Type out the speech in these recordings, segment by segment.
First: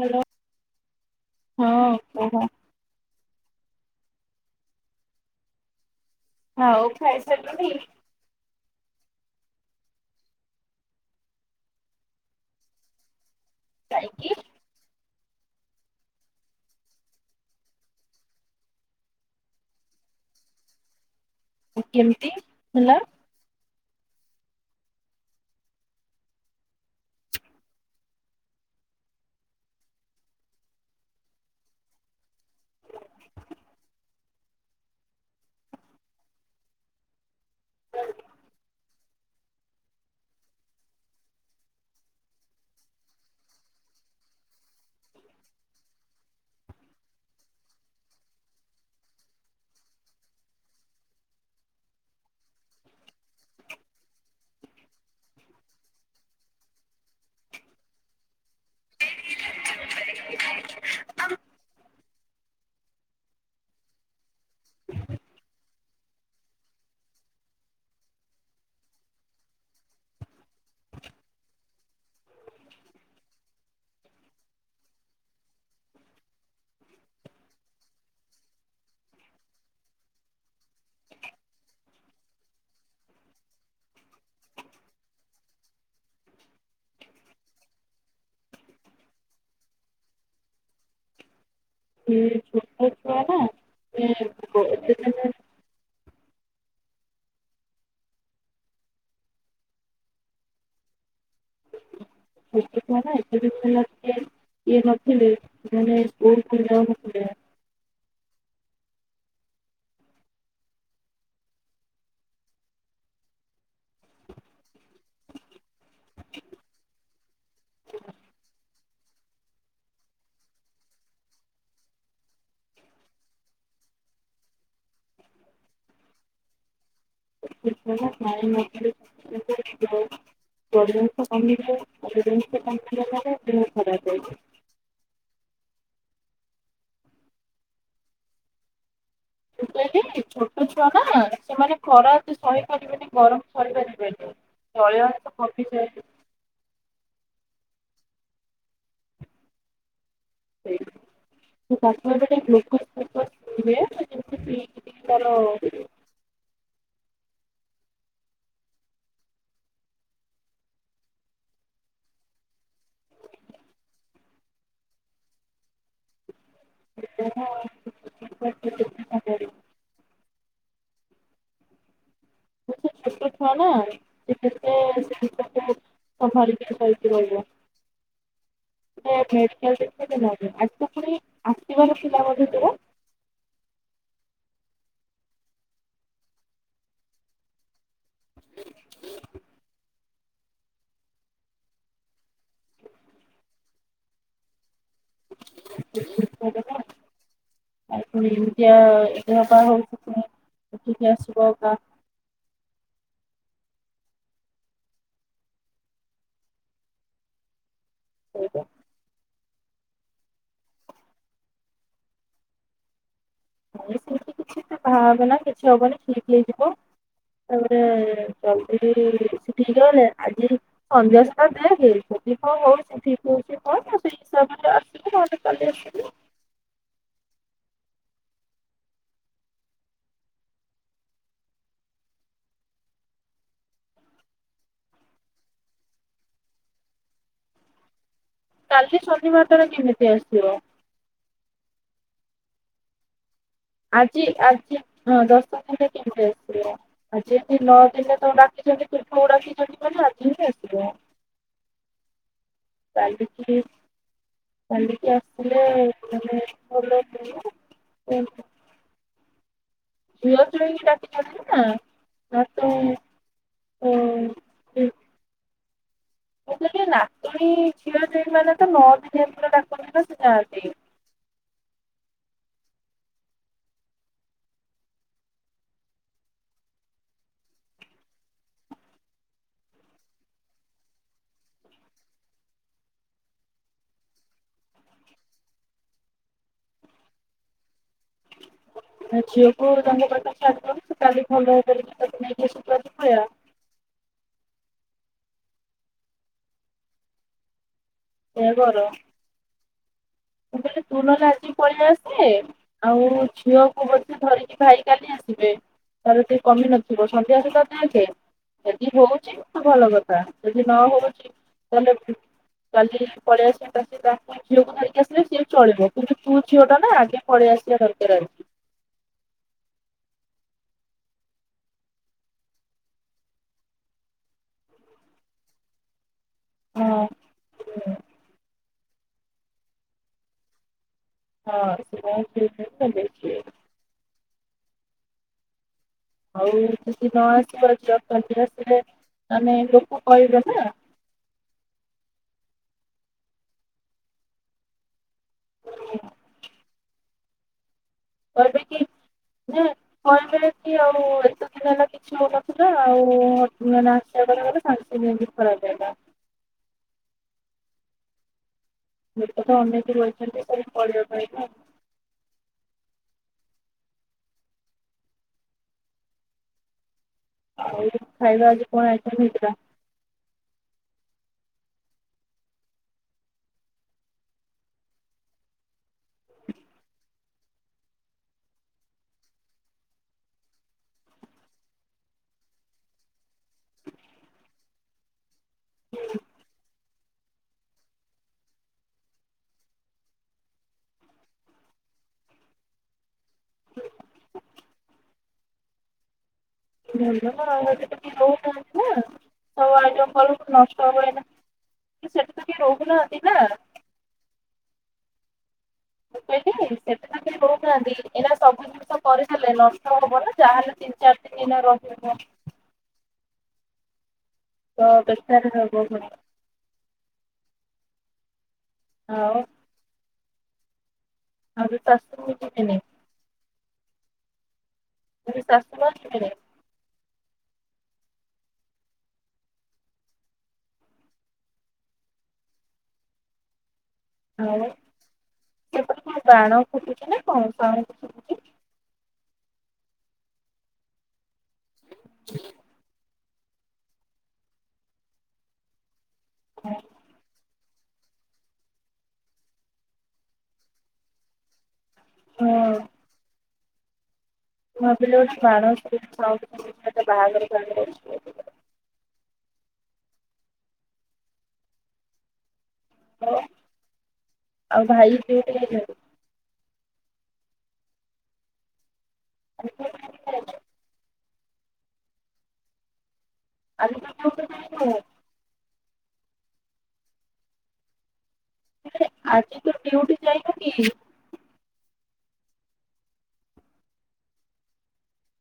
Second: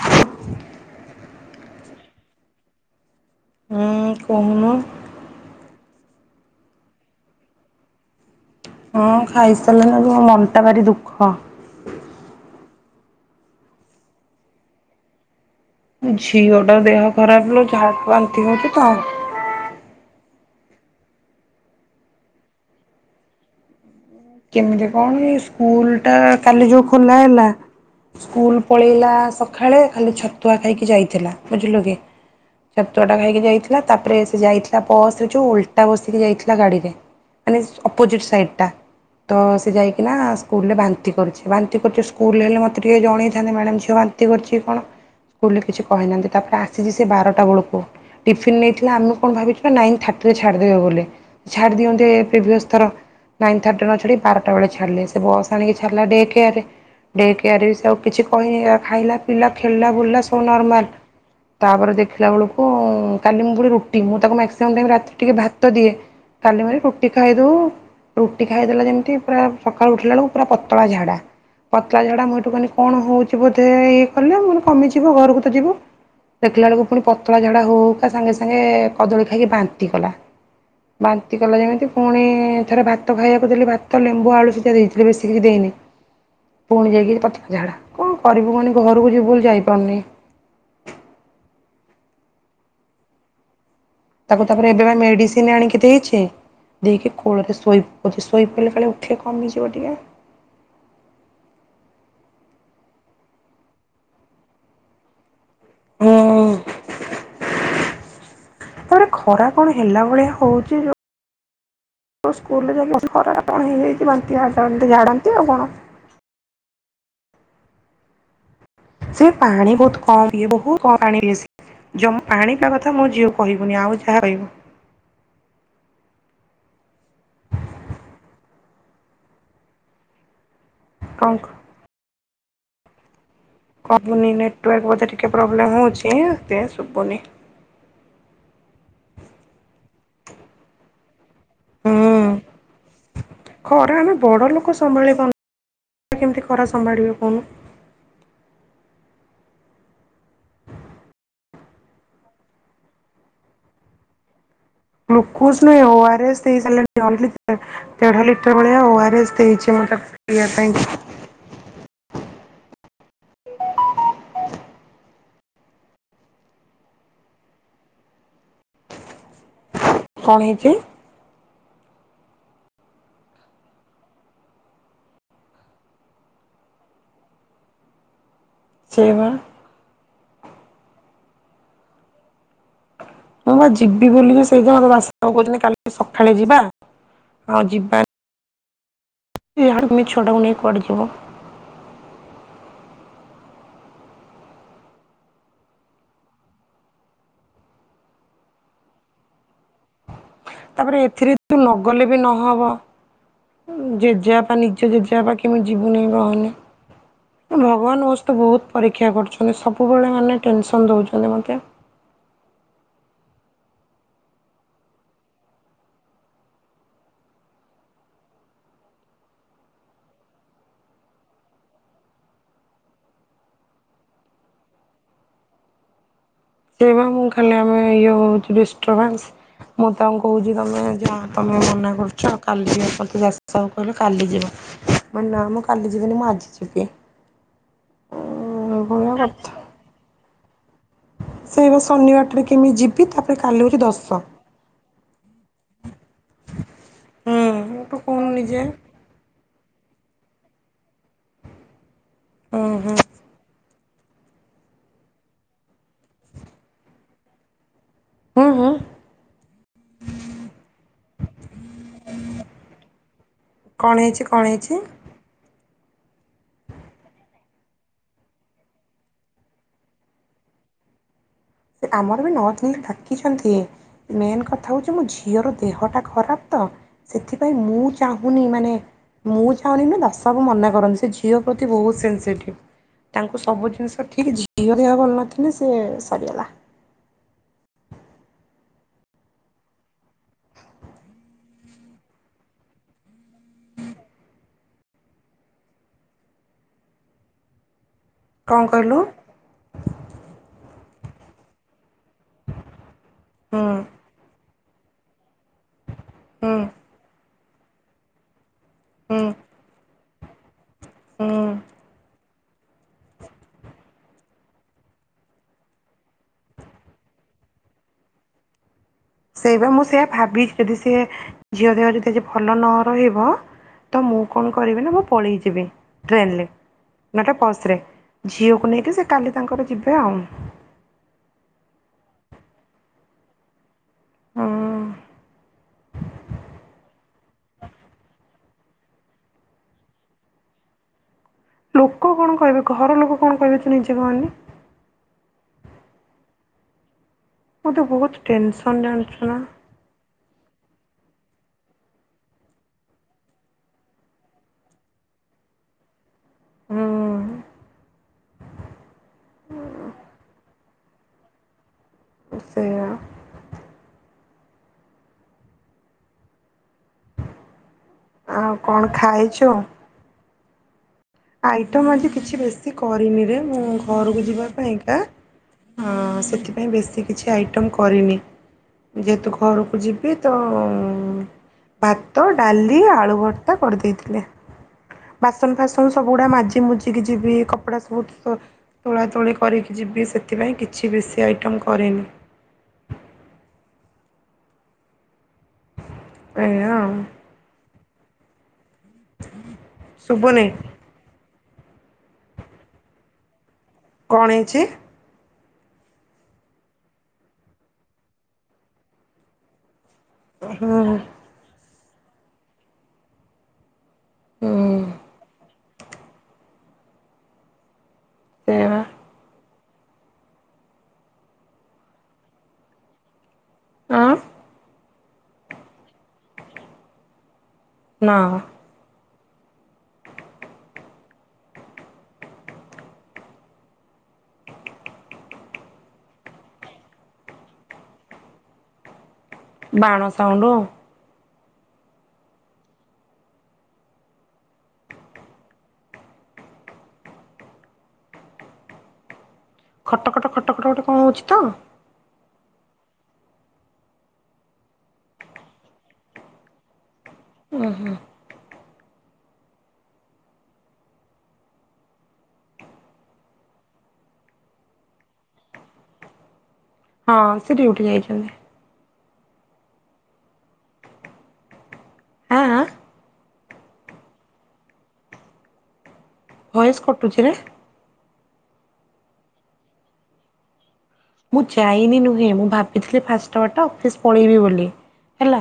Hello ହଁ କୁହ ହୁଁ କୁହୁନୁ ହଉ ଖାଇ ସାରିଲୁଣି? ହଁ ଖାଇସାରିଲିଣି ଆଜି ମନଟା ଭାରି ଦୁଃଖ। କାଇଁକି ଝିଅଟା ଦେହ ଖରାପ ଲୋ ଝାଡ଼୍ ବାନ୍ତି ହଉଛି ତ। କେମିତି ହେଲା? କେମିତି କଣ ସ୍କୁଲ ଟା କାଲି ଯୋଉ ଖୋଲା ହେଲା ସ୍କୁଲ ପଳେଇଲା ସଖାଳେ ଖାଲି ଛତୁଆ ଖାଇକି ଯାଇଥିଲା ବୁଝିଲୁ କି ଛତୁଆ ଟା ଖାଇକି ଯାଇଥିଲା ତାପରେ ସେ ଯାଇଥିଲା ବସରେ ଯୋଉ ଓଲଟା ବସିକି ଯାଇଥିଲା ଗାଡିରେ ମାନେ ଅପୋଜିଟ ସାଇଡ୍ ଟା ତ ସେ ଯାଇକିନା ସ୍କୁଲରେ ବାନ୍ତି କରିଛି ବାନ୍ତି କରିଛି ସ୍କୁଲରେ ହେଲେ ମୋତେ ଟିକେ ଜଣେଇଥାନ୍ତେ ମ୍ୟାଡ଼ାମ ଝିଅ ବାନ୍ତି କରିଛି କଣ ସ୍କୁଲରେ କିଛି କହିନାହାନ୍ତି ତାପରେ ଆସିଛି ସେ ବାରଟା ବେଳକୁ ଟିଫିନ୍ ନେଇଥିଲା ଆମେ କଣ ଭାବିଛୁ ନା ନାଇନ୍ ଥାର୍ଟିରେ ଛାଡ଼ିଦେବେ ବୋଲି ଛାଡ଼ି ଦିଅନ୍ତ ପ୍ରିଭିଅସ୍ ଥର ନାଇନ୍ ଥାର୍ଟି ବାରଟା ବେଳେ ଛାଡ଼ିଲେ ସେ ବସ୍ ଆଣିକି ଛାଡ଼ିଲା ଡେ କେଆରେ ଡେ କେଆରେ ସେ ଆଉ କିଛି କହିନି ଖାଇଲା ପିଲା ଖେଳିଲା ବୁଲା ସବୁ ନର୍ମାଲ ତାପରେ ଦେଖିଲା ବେଳକୁ କାଲି ମୁଁ ପୁଣି ରୁଟି ମୁଁ ତାକୁ ମାକ୍ସିମମ୍ ଟାଇମ୍ ରାତିରେ ଟିକେ ଭାତ ଦିଏ କାଲି ରୁଟି ଖାଇଦଉ ରୁଟି ଖାଇଦେଲା ଯେମ ପୁରା ସକାଳୁ ଉଠିଲା ବେଳକୁ ପୁରା ପତଳା ଝାଡା ପତଳା ଝାଡା ମୁଁ ଏଠୁ କହିଲି କଣ ହଉଛି ବୋଧେ ଇଏ କଲେ ମାନେ କମିଯିବ ଘରକୁ ତ ଯିବ ଦେଖିଲା ବେଳକୁ ପୁଣି ପତଳା ଝାଡା ହଉ ହଉକା ସାଙ୍ଗେ ସାଙ୍ଗେ କଦଳୀ ଖାଇକି ବାନ୍ତି କଲା ବାନ୍ତି କଲା ଯେମିତି ପୁଣି ଥରେ ଭାତ ଖାଇବାକୁ ଦେଲି ଭାତ୍ ତ ଲେମ୍ବୁ ଆଳୁ ସିଝା ଦେଇଥିଲି ବେଶିକିଛି ଦେଇନି ପୁଣି ଯାଇକି ପତଲା ଝାଡା କଣ କରିବୁ କଣ ଘରକୁ ଯିବୁ ବୋଲି ଯାଇପାରୁନି। ହଁ ଛୋଟ ଛୁଆ ଟା ତାକୁ ତାପରେ ଏବେ ବା ମେଡିସିନ ଆଣିକି ଦେଇଛି। ଦେଇକି କୋଳରେ ଶୋଇ ପଡିଛି ଶୋଇ ପିଡିଲେ କାଳେ ଉଠିଲେ କମିଯିବ ଟିକେ। ଛୋଟ ଛୁଆ ନା ଏତେ ଦିନ ହେଲା ଟିକେ ଇଏ ନଥିଲେ। ହୁଁ [unintelligible] ତାପରେ ଖରା କଣ ହେଲା ଭଳିଆ ହଉଛି ଯୋଉ ସ୍କୁଲ୍ ଖରାରେ କଣ ହେଇଯାଇଛି ବାନ୍ତି ଝାଡ଼ନ୍ତି ଆଉ କଣ? ସେ ପାଣି ବହୁତ କମ ପିଏ ବହୁ ପାଣିମା ପାଣିବା କଥା ମୋ ଝିଅ କହିବୁନି ଆଉ ଯାହା କହିବୁ। [unintelligible] [unintelligible] ସେ କଣ କାଇ ନେଲାରେ। କମୁନି ନେଟୱାର୍କ ବୋଧେ ଟିକେ ପ୍ରୋବ୍ ରହୁଛି ସେଟ୍ ଶୁଭୁନି। ହିଲି ଛୋଟ ଛୁଆ ନା। ସେମାନେ ହୁଁ ଖରାଏତେ ସହିପାରିବେନି ଗରମ ଖରା ଆମେ ସହିପାରିବେନି ବଡ ଲୋକ ସମ୍ଭାଳି ପାରୁନୁ ଜଳିଆଁଶ କମିଯାଏ। କେମିତି ଖରା ସମ୍ଭାଳିବେ କହୁନୁ। ସେ ଗ୍ଲୁକୋଜ ଫ୍ଲୁକୋଜ ପିଇବେ। ଟିକେ ତାର ଗ୍ଲୁକୋଜ ନାଇ ଓଆରଏସ୍ ଦେଇସାରଲେଣି ଅଲ ଦେଢ ଲିଟର ଭଳିଆ ଓଆର ଏସ୍ ଦେଇଛି ମୁ ତାକୁ ପିଇବା ପାଇଁ। ସେ ଛୋଟ ଛୁଆ ନା ସେ କହିଛି। ସେ ଛୋଟ ଛୁଆ ନା ସେ କେତେ ସମ୍ଭଳିକି ଧରିକି ରହିବ। ସେ ବା [unintelligible] ଆଜି ପୁଣି ଆସିବାର ଥିଲା ବୋଧେ ତୋର। ମୁଁ ବା ଯିବି ବୁଲି ସେଇ ଯା ମତେ ବାସକୁ କହୁଛନ୍ତି କାଲି ସକାଳେ ଯିବା ଆଉ ଯିବା। ଏ ହଡମୁହିଁ ଛୁଆତକୁ ନେଇ କୁଆଡେ ଯିବ। ଆଉ ପୁଣି ଏମିତିଆ ଦେହାପ ହୋଇଛି। ତାପରେ ଏଥିରେ ତୁ ନଗଲେ ବି ନହବ। ଜେଜେବାପା ନିଜ ଜେଜେବାପା କେମତି ଯିବୁନହିଁ ରହନି ଭ। ଭଗବାନ ମୋ ସହିତ ଶୋଇବ ବହୁତ ପରୀକ୍ଷା କରୁଛ। ସବୁବେଳେ ମାନେ ଟେନସନ ଦେଉଛନ୍ତି ମତେ। ନାଇ ତୁ କିଛି ଭାବେନ କିଛି ହବନି ଠିକ ହେଇଯିବ ତାପରେ ଜଲଦି ଠିକ ହୋଇଗଲେ ଆଜି ସନ୍ଧ୍ୟାସୁଧା ଦେଖ ଯଦି କଣ ହଉଚି ଠିକ ହଉଛି କଣ ସେଇ ହିସାବରେ ଆସିବୁ ନହେଲେ କାଲି ଆସିବୁ। ସେ ବା ମୁଁ ଖାଲି ଆମେ ଇଏ ହଉଛି ଡିଷ୍ଟର୍ବାନ୍ସ ମୁଁ ତାଙ୍କୁ କହୁଛି ତମେ ଯା ତମେ ମନା କରୁଛ କାଲି ଯିବା କହିଲ କାଲି ଯିବ ମାନେ ନା ମୁଁ କାଲି ଯିବିନି ମୁଁ ଆଜି ଯବି। କାଲି ଶନିବାର ଟାରା କେମିତି ଆସିବ? ସେଇବା ଶନିବାରଟା ରେ କେମିତି ଯିବି ତା ଆଜି ଆଜି ହଁ ଦଶ ଦିନା କେମିତି ଆସିବ ଆଜି ଏମତି ନଅ ହୁଁ ତୁ ଦିନରେ କହୁନୁ ତ ନିଜେ ତୁଠକୁ ଡାକିଛନ୍ତି। ଶାଶୁ କହିଲେ ଆଜିହିଁ ଆସିବ। ହୁଁ ହୁଁ କାଲିକି। କାଲିିକି ଆସିଲେ ମାନେ ଭଲ ହୁଁ ହୁଁ। ଝିଅ ଜ୍ୱାଇଁ [unintelligible] କଣ ହେଇଛି? କଣ ହେଇଛି? ମୁଁ [unintelligible] ନାତୁଣୀ, ଝିଅ ଜ୍ୱାଇଁ ମାନେ ତ ନଅ ଦିନିଆ ପୁରା ଡାକନ୍ତି ବା ସେ ଯାଆନ୍ତି। ସେ ଆମର ବି ନଦିନ ଡାକିଛନ୍ତି। ମେନ୍ କଥା ହଉଛି ମୋ ଝିଅର ଦେହଟା ଖରାପ ତ ସେଥିପାଇଁ ମୁଁ ଚାହୁଁନି ମାନେ ମୁଁ ଚାହୁଁନି ନା ଦଶକୁୁ ମନା କରନ୍ତି ସେ ଝିଅ ପ୍ରତି ବହୁତ ସେନ୍ସିଟିଭ୍ ତାଙ୍କୁ ସବୁ ଜିନିଷ ଠିକ୍ ଝିଅ ଦେହ ଭଲ ନଥିଲେ ସେ ସରିଗଲା। [unintelligible] ସେଇଆ କଣ କହିଲୁ? ବେଳେ ତୁ ନ ଯା [unintelligible] ପଳେଇ ଆସ। [unintelligible] ଆଉ ହୁଁ ଝିଅକୁ ବସି ଧରି ଏ ଭାଇ କାଲି ଆସ୍ ଥିବେ, ତାର କେହି ହୁଁ କମି ନଥିବ ସ ତା ସହିତ [unintelligible] ଯଦି ହୁଁ ହଉଛି ତ ଭଲ କଥା ଯଦି ନ ହଉଛି ହୁଁ। ତାହେଲେ ଉମ। କାଲି ପଳେଇ ଆସି [unintelligible] ଝିଅକୁ ଧରିକି ଆସି। ସିଏ ଚଳିବ କିନ୍ତୁ ତୁ ଝିଅ ଟା ନା ଆଗେ ପଳେଇ ଆସିବା ଦରକାର ଆରୁ। ସେଇବା ମୁଁ ସେଇୟା ଭାବି ଯଦି ସେ ଝିଅ ଦେହ ଯଦି ଆଜି ଭଲ ନ ରହିବ, ତ ମୁଁ କଣ କରିବି ନା ମୁଁ ପଳେଇ ଯିବି। ଟ୍ରେନଲେ ଆଜି। ନାଟା ହଁ। ବସରେ ଝିଅକୁ ନେଇ କି ସେ କାଲି ତାଙ୍କର ଯିବେ ଆଉ [unintelligible] ହୁଁ। ଆଉ ଯଦି ନ ଆସିବ ଜବ କଣ୍ଟିନିଅସ୍ ଥିଲେ, ଆମେ ଲୋକ କହିବେ ନା। ଲୋକ କଣ କହିବେ? ଘର ଲୋକ କଣ କହିବେ? ତୁ ନିଜେ କହନି। [unintelligible] ମୋତେ ବହୁତ କହିବେ କି ଟେନସନ୍ ଜାଣିଛୁ ନା। କହିବେ କି ଆଉ ଏତେ ଦିନ ହେଲା କିଛି ହଉନଥିଲା ଆଉ ନା ନା। [unintelligible] ହୁଁ। ମିଡ କତ ଅନେଇ କି ବଇଛନ୍ତି ଆଉ। ପଢ଼ିବା ପାଇଁ ବା ସେଇୟା। ଆଉ ଖାଇବା ଆଉ ଆଜି କଣ ଆଇଟମ୍ ଖାଇଛୁ? ହେଇଥିଲା। ଆଇଟମ୍ ଆଜି କିଛି ବେଶୀ କରିନିରେ ମୁଁ ଘରକୁ ଯିବା ପାଇଁ କା। ହଁ ସେଥିପାଇଁ ବେଶୀ କିଛି ଆଇଟମ୍ କରିନି। ଯେହେତୁ ଘରକୁ ଯିବି ତ ଉମ ଭାତ, ଡାଲି, ଆଳୁଭର୍ତା କରି ଦେଇଥିଲେ। ବାସନ ଫା ହଁ ସବୁଗୁଡା ମାଜିମୁୁଜି ଇ କି ଯିବି କପଡା ସବୁ ତୋଳା ତୋଳି କରିକି ଯିବି ସେଥି ପାଇଁ କିଛି ବେଶୀ ଆଇଟମ୍ କରିନି। [unintelligible] ଏଇଆ ଆଉ [unintelligible] ହାଁ ସବୁ ଆଇଟମ କଲୁ ଶୁଭୁନି ନଷ୍ଟ ହବ ଆଇନ। ସେଠୀ ତ କେହି ରହୁନାହାନ୍ତି ନା। କଣ ହେଇଛି। ମୁ କଇଲି ସେଠି ତ କେହି ରହୁନାହାନ୍ତି ଏଇନା ସବୁ ଜିନିଷ କରିଦଲେ ନସ ଷ୍ଟ ହବ ନା ହୁଁ ଜାହଲେ ତିନି ଚାରି ତିି ଦିନ ଏଇନା ରହି। [inaudible] ହୁଁ ତ କେତେ ଟା ରେ ରହିବ ଘର ସେଇବା ଆଉ ଆଉ ଦିଟା ଅସ୍ତ୍ରୁ ଯିବିନି। ଆଁ। ମୁ କଇଲି ଶାଶୁ ନା ଯିବେନି। ନାମ। ଆଉ ସେପଟ କଣ ବାଣ ଫୁଟୁଛି ନା କଣ ସାଉଣ୍ଡ ଶୁବୁଛି। ବାଣ ସାଉଣ୍ଡ। [unintelligible] [unintelligible] ଖଟ ଖଟ ଖଟ ଖଟ ଗୋଟେ କଣ ହଉଛି। ହୁଁ ମୁ ଭାବିଲି ବୋଧେ ବାଣ ଆଉଣ୍ଡ ହଉଚି କୋଉଠି ବାହାଘର ଫଆଘର ହଉଛି ବୋଧେ। ହାଲୋ ଆଉ ଭାଇ ଡିଉଟି ଯାଇଛନ୍ତି। ହଁ ସେଠ ଡ଼ିଉଟି ଯାଇଛନ୍ତି। [inaudible] ଆଁ ଆଁ? [inaudible] ଭଏସ୍ କଟୁଛି ରେ। ଆଜି ତୁ ଡିଉଟି ଯାଇନୁ କି। ମୁଁ ଯାଇନି ନୁହେଁ ମୁଁ ଭାବିଥିଲି ଫାଷ୍ଟ ଆୱାର୍ ଟା ଅଫିସ୍ ପଳେଇବି ବୋଲି ହେଲା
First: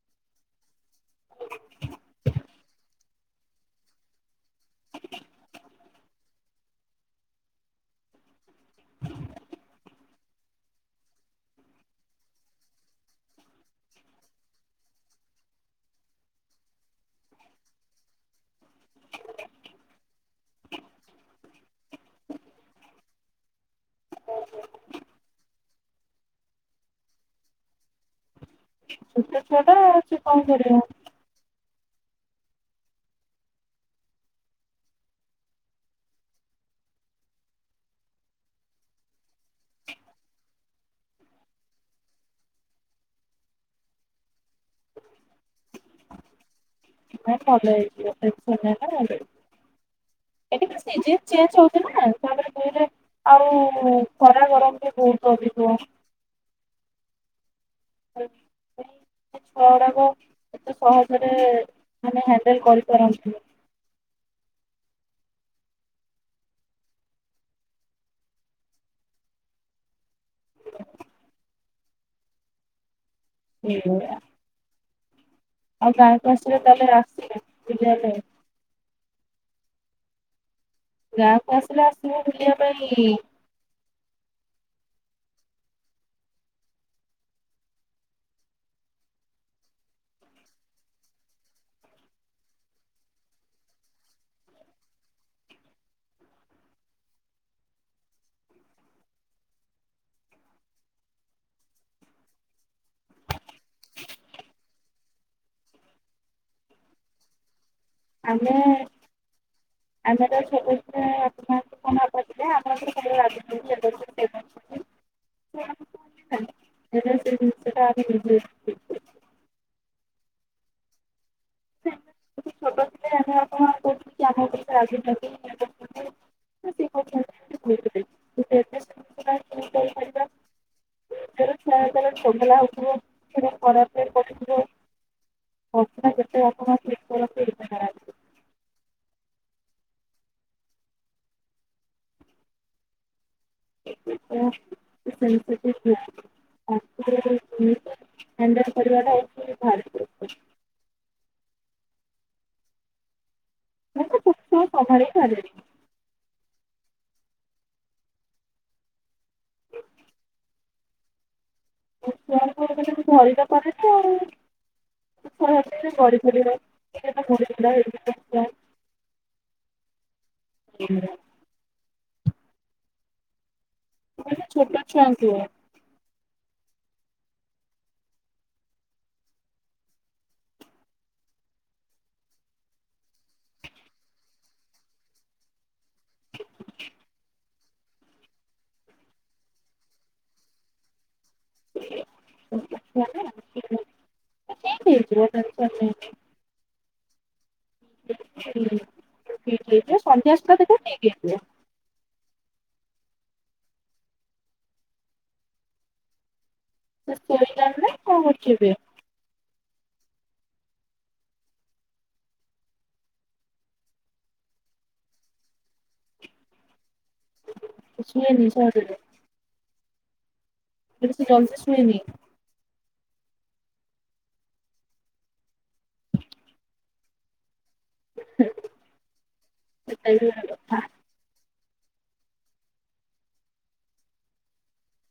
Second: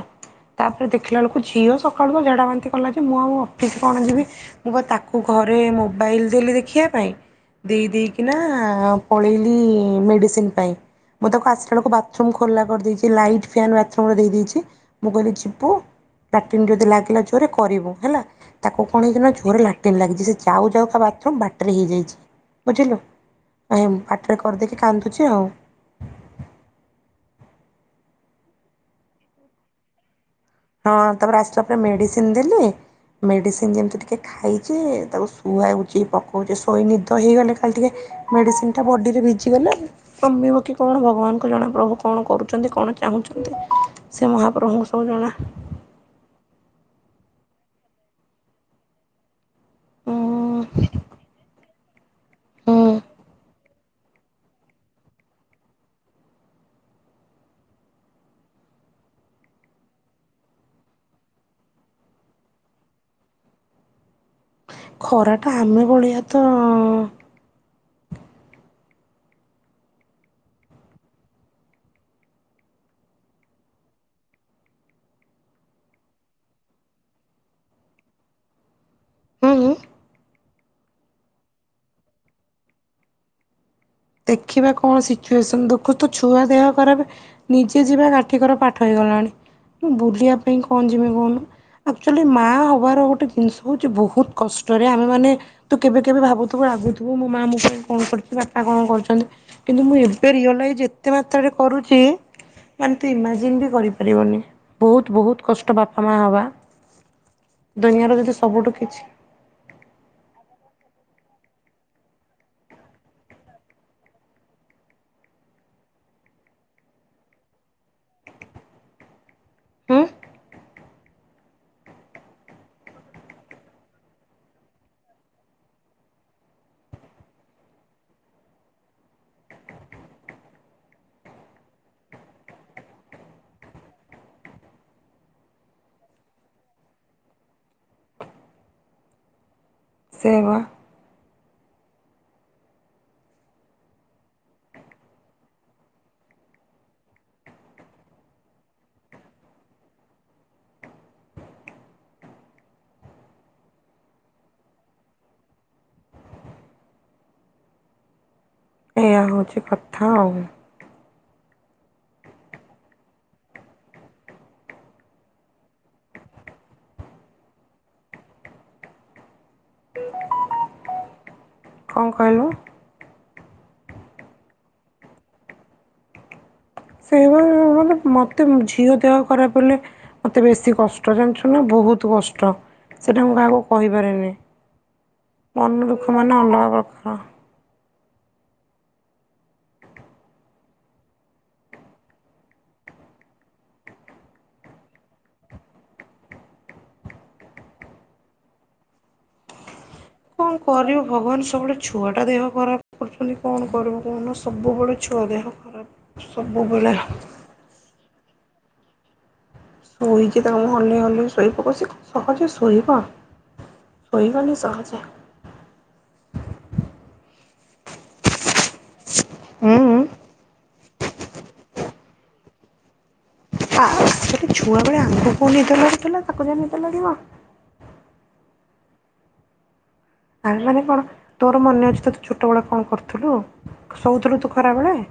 ତାପରେ ଦେଖିଲା ବେଳକୁ ଝିଅ ସକାଳୁ ଝାଡ଼ା ବାନ୍ତି କଲା ଯେ ମୁଁ ଆଉ ଅଫିସ କଣ ଯିବି ମୁଁ ବା ତାକୁ ଘରେ ମୋବାଇଲ ଦେଲି ଦେଖିବା ପାଇଁ ଦେଇ ଦେଇେଇକିନା ପଳେଇଲି ମେଡ଼ିସିନ। ପାଇଁ ମୁଁ ତାକୁ ଆସିଲା ବେଳକୁ ବାଥରୁମ୍ ଖୋଲା କରିଦେଇଛି ଲାଇଟ୍ ଫ୍ୟାନ ବାଥରୁମର ଦେଇ ଦେଇଛି ମୁ କହିଲି ଯିବୁ ଲାଟିନ ଯଦି ଲାଗିଲା ଯୋରେ କରିବୁ ହେଲା ତାକୁ କଣ ହେଇଛି? ନା ଜୋରେ ଲାଟିନ ଲାଗିଛି ସେ ଯାଉ ଯାଉକା ବାଥରୁମ୍ ବାଟରେ ହେଇ ଯାଇଛି ବୁଝିଲୁ ବାଟରେ କରିଦେଇକି କାନ୍ଦୁଚି ଆଉ। ଛୋଟ ଛୁଆଟା ସେ କଣ କରିବ ହଁ ତାପରେ ଆଇଲା ପରେ। ମେଡ଼ିସିନ ଦେଲି ମେଡ଼ିସିନ ଯେମିତି ଟିକେ ଖାଇଚି ତାକୁ ଶୁଆଉଛି ପକଉଛି ଶୋଇ ନିଦ ହେଇଗଲେ କାଳେ ଟିକେ ମେଡ଼ିସିନଟା ବଡ଼ିରେ ଭିଜିଗଲେ କମିବ କି କଣ ଭଗବାନଙ୍କୁ ଜଣା ପ୍ରଭୁ କଣ କରୁଛନ୍ତି କଣ ଚାହୁଁଛନ୍ତି ସେ ମହାପ୍ରଭୁଙ୍କୁ ସବୁ ଜଣା। ନାଇ ଭଲ ହେଇ ଯିବ ଟେନସନ୍ ନେ ନା ଭଲ ହେଇଯିବ। ଏ ହୁଁ ଟିକେ ସିଜିନ ଚେଞ୍ଜ ହଉଚି। ଚି ନା। ତା ପରେ ଦୁଇରେ ହୁଁ ଆଉ। ଯୋଉ ଖରା ଗରମ ବି ବହୁତ ଅଧିକ। ଛୁଆ ଗୁଡାକ ଏତେ ସହଜରେ ମାନେ ହଣ୍ଡେଲ କରିପାରନ୍ତି। ଖରା ଟା ଆମେ ଭଳିଆ ତ। [inaudible] ଆଉ ଗାଁକୁ ଆସିଲେ ତାହଲେ ଆସିବ ବୁଲିବା ଲାଗି। ହୁଁ ହୁଁ। ଗାଁକୁ ଆସିଲେ ଆସିବ ବୁଲିବା ପାଇଁ। ଦେଖିବା କଣ ସିଚୁଏସନ ଦେଖୁଚୁ ତ ଛୁଆ ଦେହ ଖରାପ ନିଜେ ଯିବା କାଠିିକର ପାଠ ହେଇଗଲାଣି ମୁ ବୁଲିବା ପାଇଁ କଣ ଯିମି କହୁନୁ ଆକ୍ଚୁଆଲି ମାଆ ହବାର ଗୋଟେ ଜିନିଷ ହଉଛି ବହୁତ କଷ୍ଟରେ ଆମେ ମାନେ ତୁ କେବେ କେବେ ଭାବୁଥିବୁ ରାଗୁଥିବୁ ମୋ ମାଆ ମୋ ପାଇଁ କଣ କରିଚି ବାପା କଣ। କରୁଛନ୍ତି। କିନ୍ତୁ ମୁଁ ଏବେ ରିଅଲାଇଜ୍ ଏତେ ମାତ୍ର ରେ କରୁଚି ମାନେ ତୁ ଇମାଜିନ ବି କରି ପାରି ବୁନି। ବହୁତ୍ ବହୁତ୍ କଷ୍ଟ ବାପ ମା ହବା। ଦୁନିଆର ଯଦି ସବୁଠୁ କିଛି ଆମେ ଆମେରୁ [unintelligible] ଆମ [unintelligible] ହଁ [unintelligible] ଛୋଟ ଥିଲେ ଆମେ ଆପଣ ଆମ [unintelligible] ୋ ଉପରୁ ଅ [unintelligible] ଆପଣ ଠିକ କରନ୍ତି ଏଇଟା ଖରାପ ସେବା। କରିବା [unintelligible] ମୁ ଖ ସଭାର ଚାଲେ [unintelligible] ଏଇଆ ହଉଛି କଥା ଆଉ- ଆଉ ଗ ଫେିବ [unintelligible] କଣ କହିଲୁ? େ ଛୋଟା ଛୁଆ ଙ୍କୁ [unintelligible] ସେ [unintelligible] ମତେ ଝିଅ ଦେହ ଖରାପ ହେଲେ, ମତେ ବେଶୀ କଷ୍ଟ ଜାଣିଛୁ ନା, ବହୁତ କଷ୍ଟ ସେଟା ମୁଁ କାହାକୁ କହିପାରେନି ମନ ଦୁଃଖ ମାନ ଅଲଗ ପ୍ରଖ [unintelligible] [inaudible] [inaudible] କଣ ତାକୁ କରିବୁ ଠିକ୍ ହେଇଯିବ। ଭଗବାନ ସବୁବେଳେ ଛୁଆଟା ଦେହ ଖରାପ କରୁଛନ୍ତି। କଣ କରିବୁ କହୁନୁ, ସବୁବେଳେ ଛୁଆ ଦେହ ଖରାପ। ସବୁବେଳେ। ଶୋଇଲାଣି କଣ କରୁଛିି ଏବେ [unintelligible] ଶୋଇଛି ତାକୁ ମୁ ହଲେେଇ ହଲେଇ ଶୋଇବାକ ସହଜେ ଶୋଇବ, ଶୋଇବନି ସହଜେ। େ ସ [unintelligible] ହୁଁ [unintelligible] ସେ ଜଲଦି ଶୁଏନି ଆ [unintelligible] ସେଟେ ଛୁଆ ବେଳେ ଆମଗକୁ କେଉଁ ନିଦ ଲାଗୁଥିଲା ତାକୁ ଯା ନିଦେ ଲାଗିବ। [inaudible] ଗୋଟେ ଆ କଥା। ମାନେ କଣ ମୋର ମନେ ଅଛି ତ ତୁ ଛୋଟବେଳେ କଣ କରୁଥିଲୁ, ଶୋଉଥିଲୁ ତୁ ଖରାବେେଳେ।